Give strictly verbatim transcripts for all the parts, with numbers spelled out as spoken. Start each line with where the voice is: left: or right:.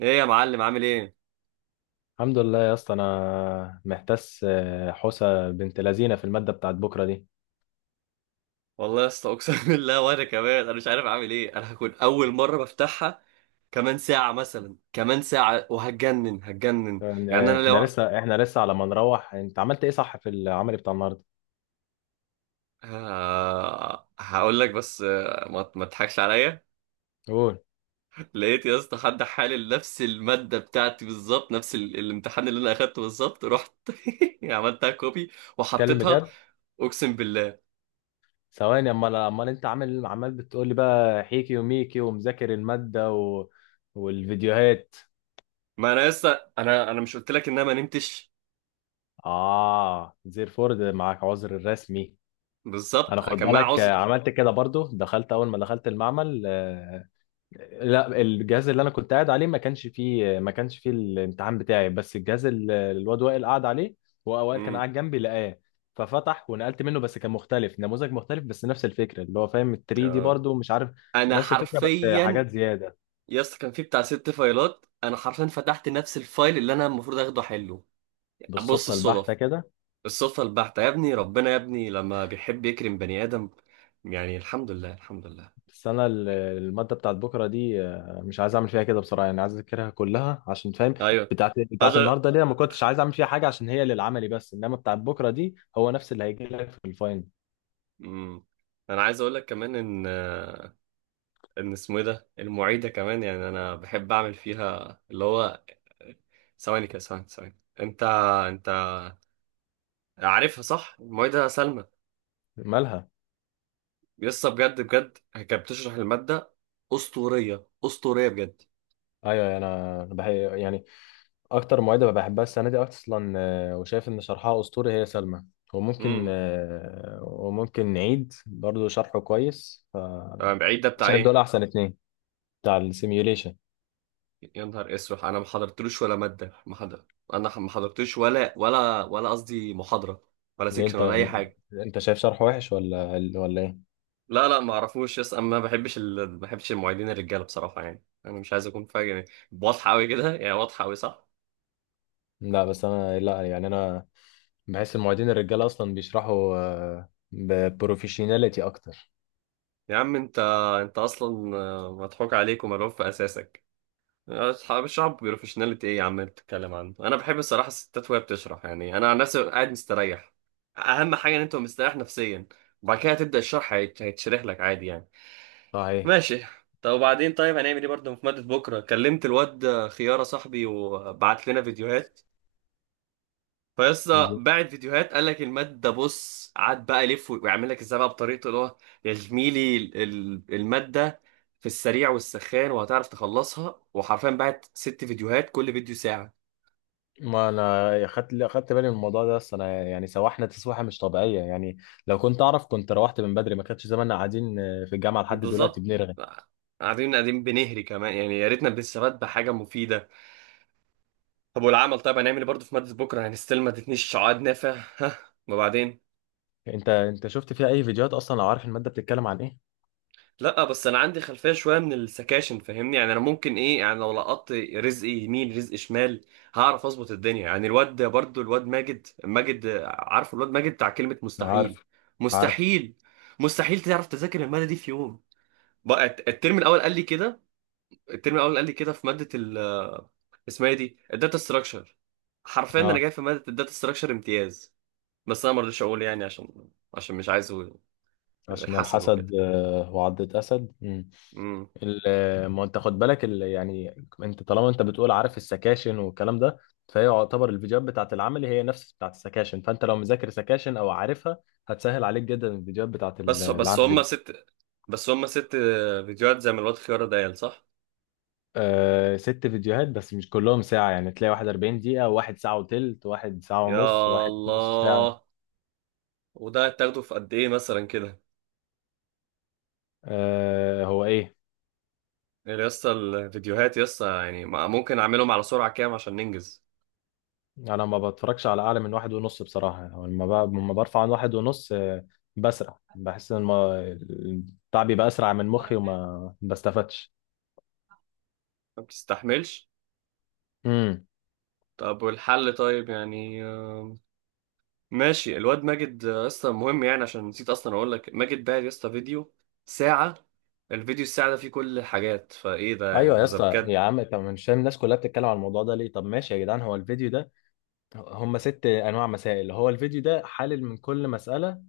right: ايه يا معلم، عامل ايه؟
left: الحمد لله يا اسطى، انا محتاس آه، حوسه بنت لذينه في الماده بتاعت بكره دي.
right: والله يا اسطى، اقسم بالله. وانا كمان انا مش عارف اعمل ايه. انا هكون اول مره بفتحها. كمان ساعه مثلا، كمان ساعه وهتجنن هتجنن.
left: يعني
right: يعني
left: آه،
right: انا
left: احنا
right: لو
left: لسه احنا لسه على ما نروح. انت عملت ايه صح في العمل بتاع النهارده؟
right: ه... هقول لك. بس آه، ما ما تضحكش عليا.
left: قول.
right: لقيت يا اسطى حد حالل نفس الماده بتاعتي بالظبط، نفس ال... الامتحان اللي انا اخدته بالظبط. رحت عملتها كوبي
left: اتكلم
right: وحطيتها.
left: بجد.
right: اقسم بالله.
left: ثواني، امال امال انت عامل؟ عمال بتقول لي بقى حيكي وميكي ومذاكر الماده و... والفيديوهات.
right: ما انا لسه، انا انا مش قلت لك ان انا ما نمتش؟
left: اه، زيرفورد معاك عذر رسمي. انا
right: بالظبط
left: خد
right: كان معايا
left: بالك آه،
right: عذر.
left: عملت كده برضو، دخلت اول ما دخلت المعمل. آه، لا، الجهاز اللي انا كنت قاعد عليه ما كانش فيه ما كانش فيه الامتحان بتاعي، بس الجهاز اللي الواد وائل قاعد عليه، هو وائل كان قاعد جنبي، لقاه ففتح ونقلت منه، بس كان مختلف، نموذج مختلف، بس نفس الفكره، اللي هو فاهم ال تلاتة دي
right: امم.
left: برضو مش عارف.
right: انا
left: نفس الفكره بس
right: حرفيا
left: حاجات زياده.
right: يا اسطى كان في بتاع ست فايلات. انا حرفيا فتحت نفس الفايل اللي انا المفروض اخده حله. بص
left: بالصدفه البحته
right: الصدف
left: كده.
right: الصدفه البحته يا ابني. ربنا يا ابني لما بيحب يكرم بني ادم. يعني الحمد لله، الحمد لله.
left: بس انا ال- الماده بتاعت بكره دي آه، مش عايز اعمل فيها كده بصراحه، يعني عايز اذاكرها كلها عشان فاهم.
right: ايوه.
left: بتاعت بتاعت
right: اجل.
left: النهارده دي أنا ما كنتش عايز اعمل فيها حاجه عشان هي للعملي، بس انما بتاعت بكره دي هو نفس اللي هيجي لك في الفاينل.
right: امم. انا عايز اقول لك كمان ان ان اسمه ايه ده، المعيده كمان يعني انا بحب اعمل فيها اللي هو. ثواني كده، ثواني، ثواني. انت انت عارفها صح؟ المعيده سلمى.
left: مالها؟
right: لسه، بجد بجد كانت بتشرح المادة. أسطورية أسطورية بجد.
left: ايوه ايوه، انا أنا بح... يعني اكتر معيده بحبها السنه دي اصلا. آه، وشايف ان شرحها اسطوري، هي سلمى. وممكن
right: امم.
left: آه، وممكن نعيد برضو شرحه كويس،
right: أنا
left: فشايف
right: بعيد ده بتاع
left: دول
right: إيه؟
left: احسن اتنين، بتاع السيميوليشن.
right: يا نهار أسود، أنا ما حضرتلوش ولا مادة، ما حضر. أنا ما حضرتلوش، ولا ولا ولا قصدي محاضرة، ولا
left: اللي
right: سيكشن،
left: انت
right: ولا أي حاجة.
left: انت شايف شرحه وحش ولا ولا ايه؟
right: لا لا، ما أعرفوش يس. أنا ما بحبش ال... ما بحبش المعيدين الرجالة بصراحة. يعني أنا مش عايز أكون فاهم، يعني واضحة أوي كده، يعني واضحة أوي صح.
left: لا، بس انا، لا، يعني انا بحس المعيدين الرجاله اصلا بيشرحوا ببروفيشناليتي اكتر.
right: يا عم أنت أنت أصلا آه، مضحوك عليك وملعوب في أساسك. اصحاب الشعب بروفيشناليتي ايه يا عم انت بتتكلم عنه؟ انا بحب الصراحه الستات وهي بتشرح. يعني انا عن نفسي ببقى قاعد مستريح. اهم حاجه ان انت مستريح نفسيا، وبعد كده تبدا الشرح هيت- هيتشرح لك عادي يعني.
left: صحيح.
right: ماشي. طب وبعدين، طيب هنعمل ايه برضه في ماده بكره؟ كلمت الواد خياره صاحبي وبعت لنا فيديوهات. فيسطا باعت فيديوهات قال لك الماد ده، بص قعد بقى يلف ويعمل لك ازاي بقى بطريقته اللي هو. يا زميلي، ال- ال- الماده في السريع والسخان وهتعرف تخلصها. وحرفيا باعت ست فيديوهات، كل فيديو ساعه.
left: ما انا خدت خدت بالي من الموضوع ده، بس انا يعني سواحنا تسويحه مش طبيعيه يعني. لو كنت اعرف كنت روحت من بدري، ما كانش زماننا قاعدين في الجامعه لحد دلوقتي
right: بالظبط.
left: بنرغي.
right: قاعدين قاعدين بنهري كمان، يعني يا ريتنا بنستفاد بحاجه مفيده. طب والعمل، طيب هنعمل ايه برضه في ماده بكره؟ يعني ستيل ما ادتنيش عقد نافع ها. وبعدين.
left: انت انت شفت فيها اي فيديوهات اصلا لو عارف الماده بتتكلم عن ايه؟
right: لا، بس انا عندي خلفيه شويه من السكاشن، فاهمني؟ يعني انا ممكن ايه؟ يعني لو لقطت رزق يمين رزق شمال هعرف اظبط الدنيا. يعني الواد ده برضو، الواد ماجد ماجد عارف، الواد ماجد بتاع كلمه
left: أنا
right: مستحيل.
left: عارف. عارف.
right: مستحيل. مستحيل تعرف تذاكر الماده دي في يوم. بقى الت- الترم الاول قال لي كده. الترم الاول قال لي كده في ماده ال، اسمها إيه دي، الداتا ستراكشر. حرفيا انا
left: اه.
right: جاي في ماده الداتا ستراكشر امتياز. بس انا ما رضيتش اقول يعني، عشان عشان مش عايزه.
left: عشان
right: الحسد
left: الحسد
right: وكده.
left: آه، وعضة أسد. مم. ال- آه، ما أنت خد بالك، ال- يعني أنت طالما أنت بتقول عارف السكاشن والكلام ده، فهي يعتبر الفيديوهات بتاعت العملي هي نفس بتاعت السكاشن، فأنت لو مذاكر سكاشن أو عارفها، هتسهل عليك جدا الفيديوهات بتاعت ال-
right: بس بس
left: العملي.
right: هم ست بس هم ست فيديوهات زي ما الواد خيارة دايل، صح؟
left: آه، ست فيديوهات، بس مش كلهم ساعة، يعني تلاقي واحد اربعين دقيقة، وواحد ساعة وتلت، وواحد ساعة ونص،
right: يا
left: وواحد نص ساعة.
right: الله. وده هتاخده في قد ايه مثلا كده؟
left: آه، هو ايه.
right: يعني يا اسطى الفيديوهات يا اسطى، يعني ما- ممكن اعملهم على سرعة كام عشان ننجز؟
left: انا ما بتفرجش على اعلى من واحد ونص بصراحة. هو لما ب- لما برفع عن واحد ونص آه بسرع، بحس ان ما- البتاع بيبقى اسرع من مخي وما بستفادش.
right: ما بتستحملش.
left: امم.
right: طب والحل، طيب يعني آم، ماشي. الواد ماجد آه، اصلا مهم، يعني عشان نسيت اصلا اقول لك ماجد باعت يا اسطى فيديو ساعة. الفيديو الساعة ده فيه كل الحاجات، فايه ده يعني،
left: ايوه يا
right: ده ده
left: اسطى،
right: بجد.
left: يا عم، طب مش فاهم الناس كلها بتتكلم على الموضوع ده ليه؟ طب ماشي يا جدعان، هو الفيديو ده هم ست انواع مسائل، هو الفيديو ده حلل من كل مسألة،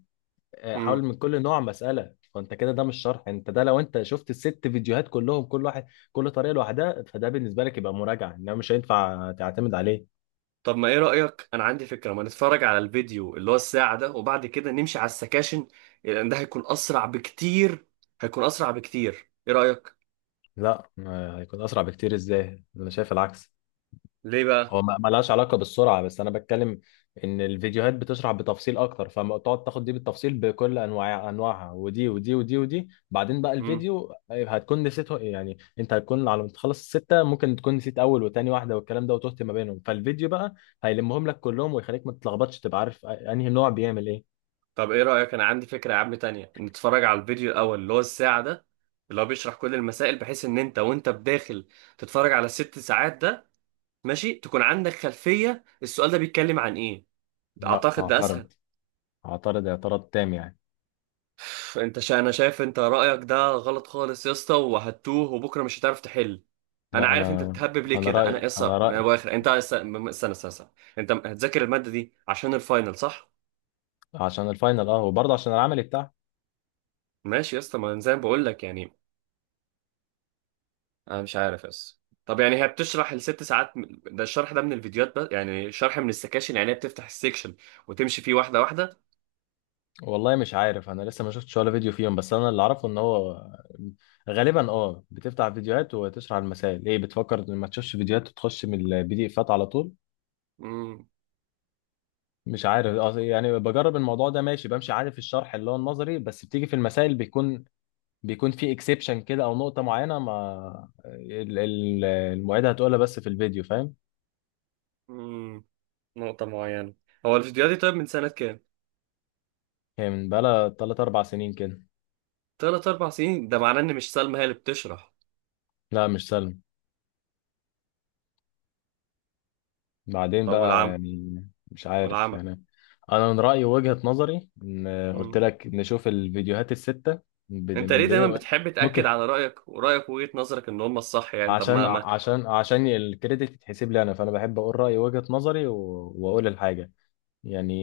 left: آه، حاول من كل نوع مسألة، فانت كده ده مش شرح. انت ده لو انت شفت الست فيديوهات كلهم، كل واحد، كل طريقة لوحدها، فده بالنسبة لك يبقى مراجعة، انما مش هينفع تعتمد عليه.
right: طب ما ايه رأيك، انا عندي فكرة: ما نتفرج على الفيديو اللي هو الساعة ده وبعد كده نمشي على السكاشن، لان ده هيكون اسرع بكتير. هيكون اسرع بكتير، ايه رأيك؟
left: لا آه، هيكون اسرع بكتير ازاي؟ انا شايف العكس.
right: ليه بقى؟
left: هو ما ما لهاش علاقة بالسرعة، بس أنا بتكلم إن الفيديوهات بتشرح بتفصيل أكتر، فتقعد تاخد دي بالتفصيل بكل أنواع أنواعها، ودي ودي ودي ودي، بعدين بقى
right: امم.
left: الفيديو آه، هتكون نسيته. يعني أنت هتكون على ما تخلص الستة ممكن تكون نسيت أول وتاني واحدة والكلام ده، وتهت ما بينهم، فالفيديو بقى هيلمهم لك كلهم ويخليك ما تتلخبطش، تبقى عارف أنهي نوع بيعمل إيه.
right: طب ايه رأيك، انا عندي فكرة يا عم تانية: نتفرج على الفيديو الاول اللي هو الساعة ده، اللي هو بيشرح كل المسائل، بحيث ان انت وانت بداخل تتفرج على الست ساعات ده ماشي، تكون عندك خلفية السؤال ده بيتكلم عن ايه.
left: لا
right: اعتقد ده اسهل.
left: أعترض. أعترض اعتراض تام يعني.
right: انت شا... انا شايف انت رأيك ده غلط خالص يا اسطى، وهتوه وبكرة مش هتعرف تحل. انا
left: لا
right: عارف انت
left: أنا،
right: بتهبب ليه
left: أنا
right: كده. انا
left: رأيي أنا
right: قصه من
left: رأيي
right: ابو اخر. انت است- م- استنى استنى استنى. انت هتذاكر الماده دي عشان الفاينل، صح؟
left: عشان الفاينل، أه، وبرضه عشان العمل بتاعها.
right: ماشي يا اسطى، ما أنا زي ما بقول لك يعني. انا مش عارف يا اسطى. طب يعني هي بتشرح الست ساعات، م- ده الشرح ده من الفيديوهات بس؟ يعني شرح من السكاشن، يعني هي بتفتح السكشن وتمشي فيه واحده واحده.
left: والله مش عارف، انا لسه ما شفتش ولا فيديو فيهم، بس انا اللي اعرفه ان هو غالبا اه بتفتح فيديوهات وتشرح المسائل. ايه بتفكر ان ما تشوفش فيديوهات وتخش من البي دي افات على طول.
right: امم.
left: مش عارف آه، يعني بجرب الموضوع ده ماشي، بمشي عارف الشرح اللي هو النظري، بس بتيجي في المسائل بيكون بيكون في اكسبشن كده، او نقطة معينة ما ال- ال- المعيدة هتقولها بس في الفيديو، فاهم.
right: امم، نقطه معينه. هو الفيديوهات دي طيب من سنه كام؟
left: هي من بقالها تلاتة اربع سنين كده.
right: ثلاث اربع سنين؟ ده معناه ان مش سلمى هي اللي بتشرح.
left: لا مش سهل، بعدين
right: طب
left: بقى
right: والعم
left: يعني. مش عارف
right: والعمى.
left: يعني. انا من رأيي وجهة نظري ان قلت لك نشوف الفيديوهات الستة من بدا-
right: انت ليه
left: من
right: دايما
left: بداية.
right: بتحب تأكد
left: ممكن
right: على رأيك ورأيك وجهة نظرك ان هم الصح؟ يعني طب
left: عشان
right: ما ما.
left: عشان عشان الكريدت يتحسب لي انا، فانا بحب اقول رأيي وجهة نظري و- واقول الحاجة يعني.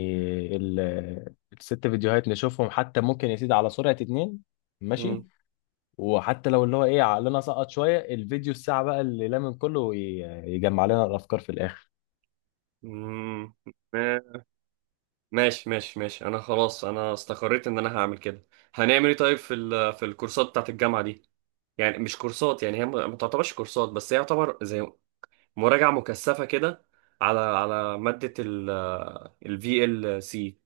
left: ال- الست فيديوهات نشوفهم، حتى ممكن يا سيدي على سرعة اتنين. ماشي.
right: مم.
left: وحتى لو اللي هو ايه عقلنا سقط شوية، الفيديو الساعة بقى اللي لمن كله وي- يجمع لنا الافكار في الاخر.
right: مم. ما- ماشي ماشي ماشي، انا خلاص، انا استقريت ان انا هعمل كده. هنعمل ايه طيب في ال... في الكورسات بتاعت الجامعة دي؟ يعني مش كورسات، يعني هي ما ما تعتبرش كورسات، بس هي يعتبر زي مراجعة مكثفة كده على على مادة ال ال V L C.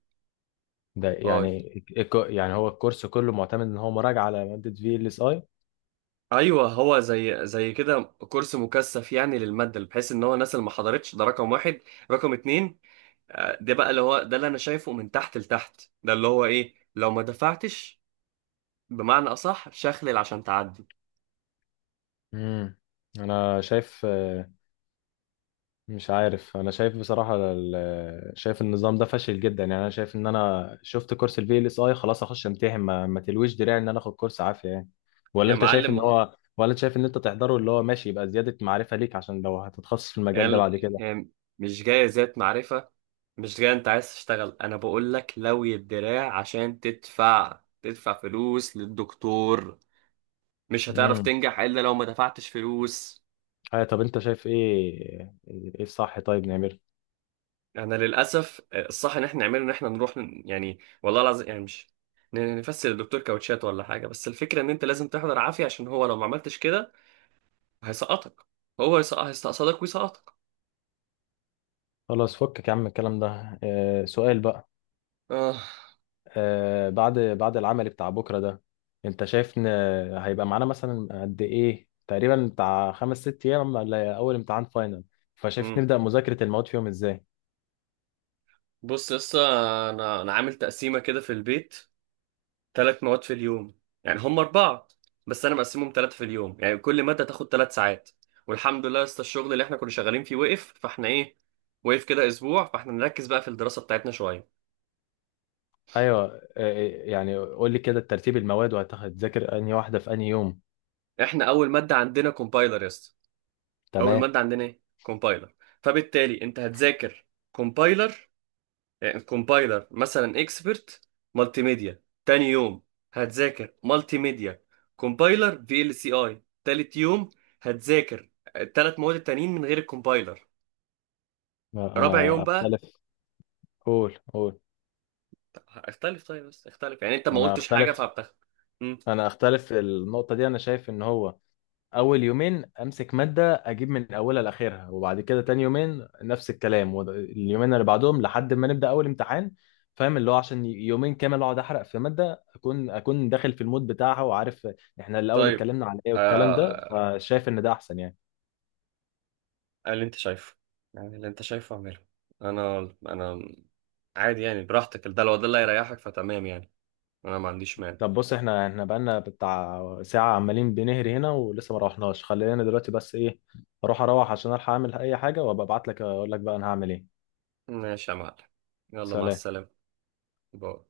left: ده
right: اه.
left: يعني الك- يعني هو الكورس كله معتمد ان هو مراجعة على مادة في ال اس اي.
right: ايوه هو زي زي كده كورس مكثف يعني للمادة، بحيث ان هو الناس اللي ما حضرتش، ده رقم واحد. رقم اتنين، آه، ده بقى اللي هو، ده اللي انا شايفه من تحت لتحت، ده اللي هو ايه لو ما دفعتش، بمعنى اصح شخلل عشان تعدي.
left: امم. انا شايف آه، مش عارف. انا شايف بصراحة ال- آه، شايف النظام ده فاشل جدا يعني. انا شايف ان انا شفت كورس الفي ال اس اي خلاص، اخش امتحن. ما, ما تلويش دراعي ان انا اخد كورس عافية يعني. ولا
right: يا
left: انت شايف
right: معلم
left: ان
right: ما هو-
left: هو ولا انت شايف ان انت تحضره اللي هو ماشي يبقى زيادة معرفة ليك، عشان لو هتتخصص في
right: هي
left: المجال ده
right: ال-
left: بعد كده.
right: هي مش جايه ذات معرفه. مش جايه انت عايز تشتغل. انا بقول لك لوي الدراع عشان تدفع تدفع فلوس للدكتور. مش هتعرف
left: امم.
right: تنجح الا لو ما دفعتش فلوس.
left: ايوه طب انت شايف ايه؟ ايه الصح، طيب نعمله.
right: انا للاسف آه، الصح ان احنا نعمله ان احنا نروح ن- يعني والله العظيم يعني مش ن- نفسر للدكتور كاوتشات ولا حاجه. بس الفكره ان انت لازم تحضر عافيه، عشان هو لو ما عملتش كده هيسقطك. هو هيسقط هيستقصدك ويسقطك.
left: خلاص فكك يا عم الكلام ده. آه، سؤال بقى.
right: اه.
left: آه، بعد بعد العمل بتاع بكرة ده، انت شايف ان هيبقى معانا مثلا قد ايه تقريبا، بتاع خمس ست ايام ولا اول امتحان فاينل؟ فشايف
right: امم.
left: نبدأ مذاكرة المواد فيهم ازاي؟
right: بص لسه، انا انا عامل تقسيمه كده في البيت: ثلاث مواد في اليوم. يعني هم اربعه بس انا مقسمهم ثلاثه في اليوم، يعني كل ماده تاخد ثلاث ساعات. والحمد لله لسه الشغل اللي احنا كنا شغالين فيه وقف، فاحنا ايه، وقف كده اسبوع، فاحنا نركز بقى في الدراسه بتاعتنا شويه.
left: ايوه آه، آه، يعني قول لي كده ترتيب المواد وهتذاكر انهي واحدة في انهي يوم.
right: احنا اول ماده عندنا كومبايلر يا اسطى، اول
left: تمام.
right: ماده عندنا ايه، كومبايلر. فبالتالي انت هتذاكر كومبايلر. يعني الكومبايلر مثلا اكسبرت، مالتي ميديا تاني يوم هتذاكر مالتي ميديا، كومبايلر في ال سي اي تالت يوم. هتذاكر التلات مواد التانيين من غير الكومبايلر.
left: لا،
right: رابع
left: انا
right: يوم بقى.
left: اختلف. قول قول.
right: اختلف طيب بس اختلف يعني انت ما
left: انا
right: قلتش حاجة
left: اختلف.
right: فبتاخد. مم.
left: انا اختلف في النقطة دي. انا شايف ان هو اول يومين امسك ماده اجيب من اولها لاخرها، وبعد كده تاني يومين نفس الكلام، واليومين اللي بعدهم لحد ما نبدا اول امتحان. فاهم؟ اللي هو عشان يومين كامل اقعد احرق في ماده، اكون اكون داخل في المود بتاعها وعارف احنا الاول
right: طيب
left: اتكلمنا على ايه والكلام ده،
right: آه...
left: فشايف ان ده احسن يعني.
right: اللي انت شايفه، يعني اللي انت شايفه اعمله. انا انا عادي يعني، براحتك، ده لو ده اللي هيريحك فتمام يعني. انا ما عنديش مانع.
left: طب بص احنا احنا بقالنا بتاع ساعه عمالين بنهري هنا ولسه ما روحناش، خلينا دلوقتي بس ايه، اروح اروح عشان الحق اعمل اي حاجه، وابقى ابعت لك اقول لك بقى انا هعمل ايه.
right: ماشي يا معلم، يلا مع
left: سلام.
right: السلامة. باي.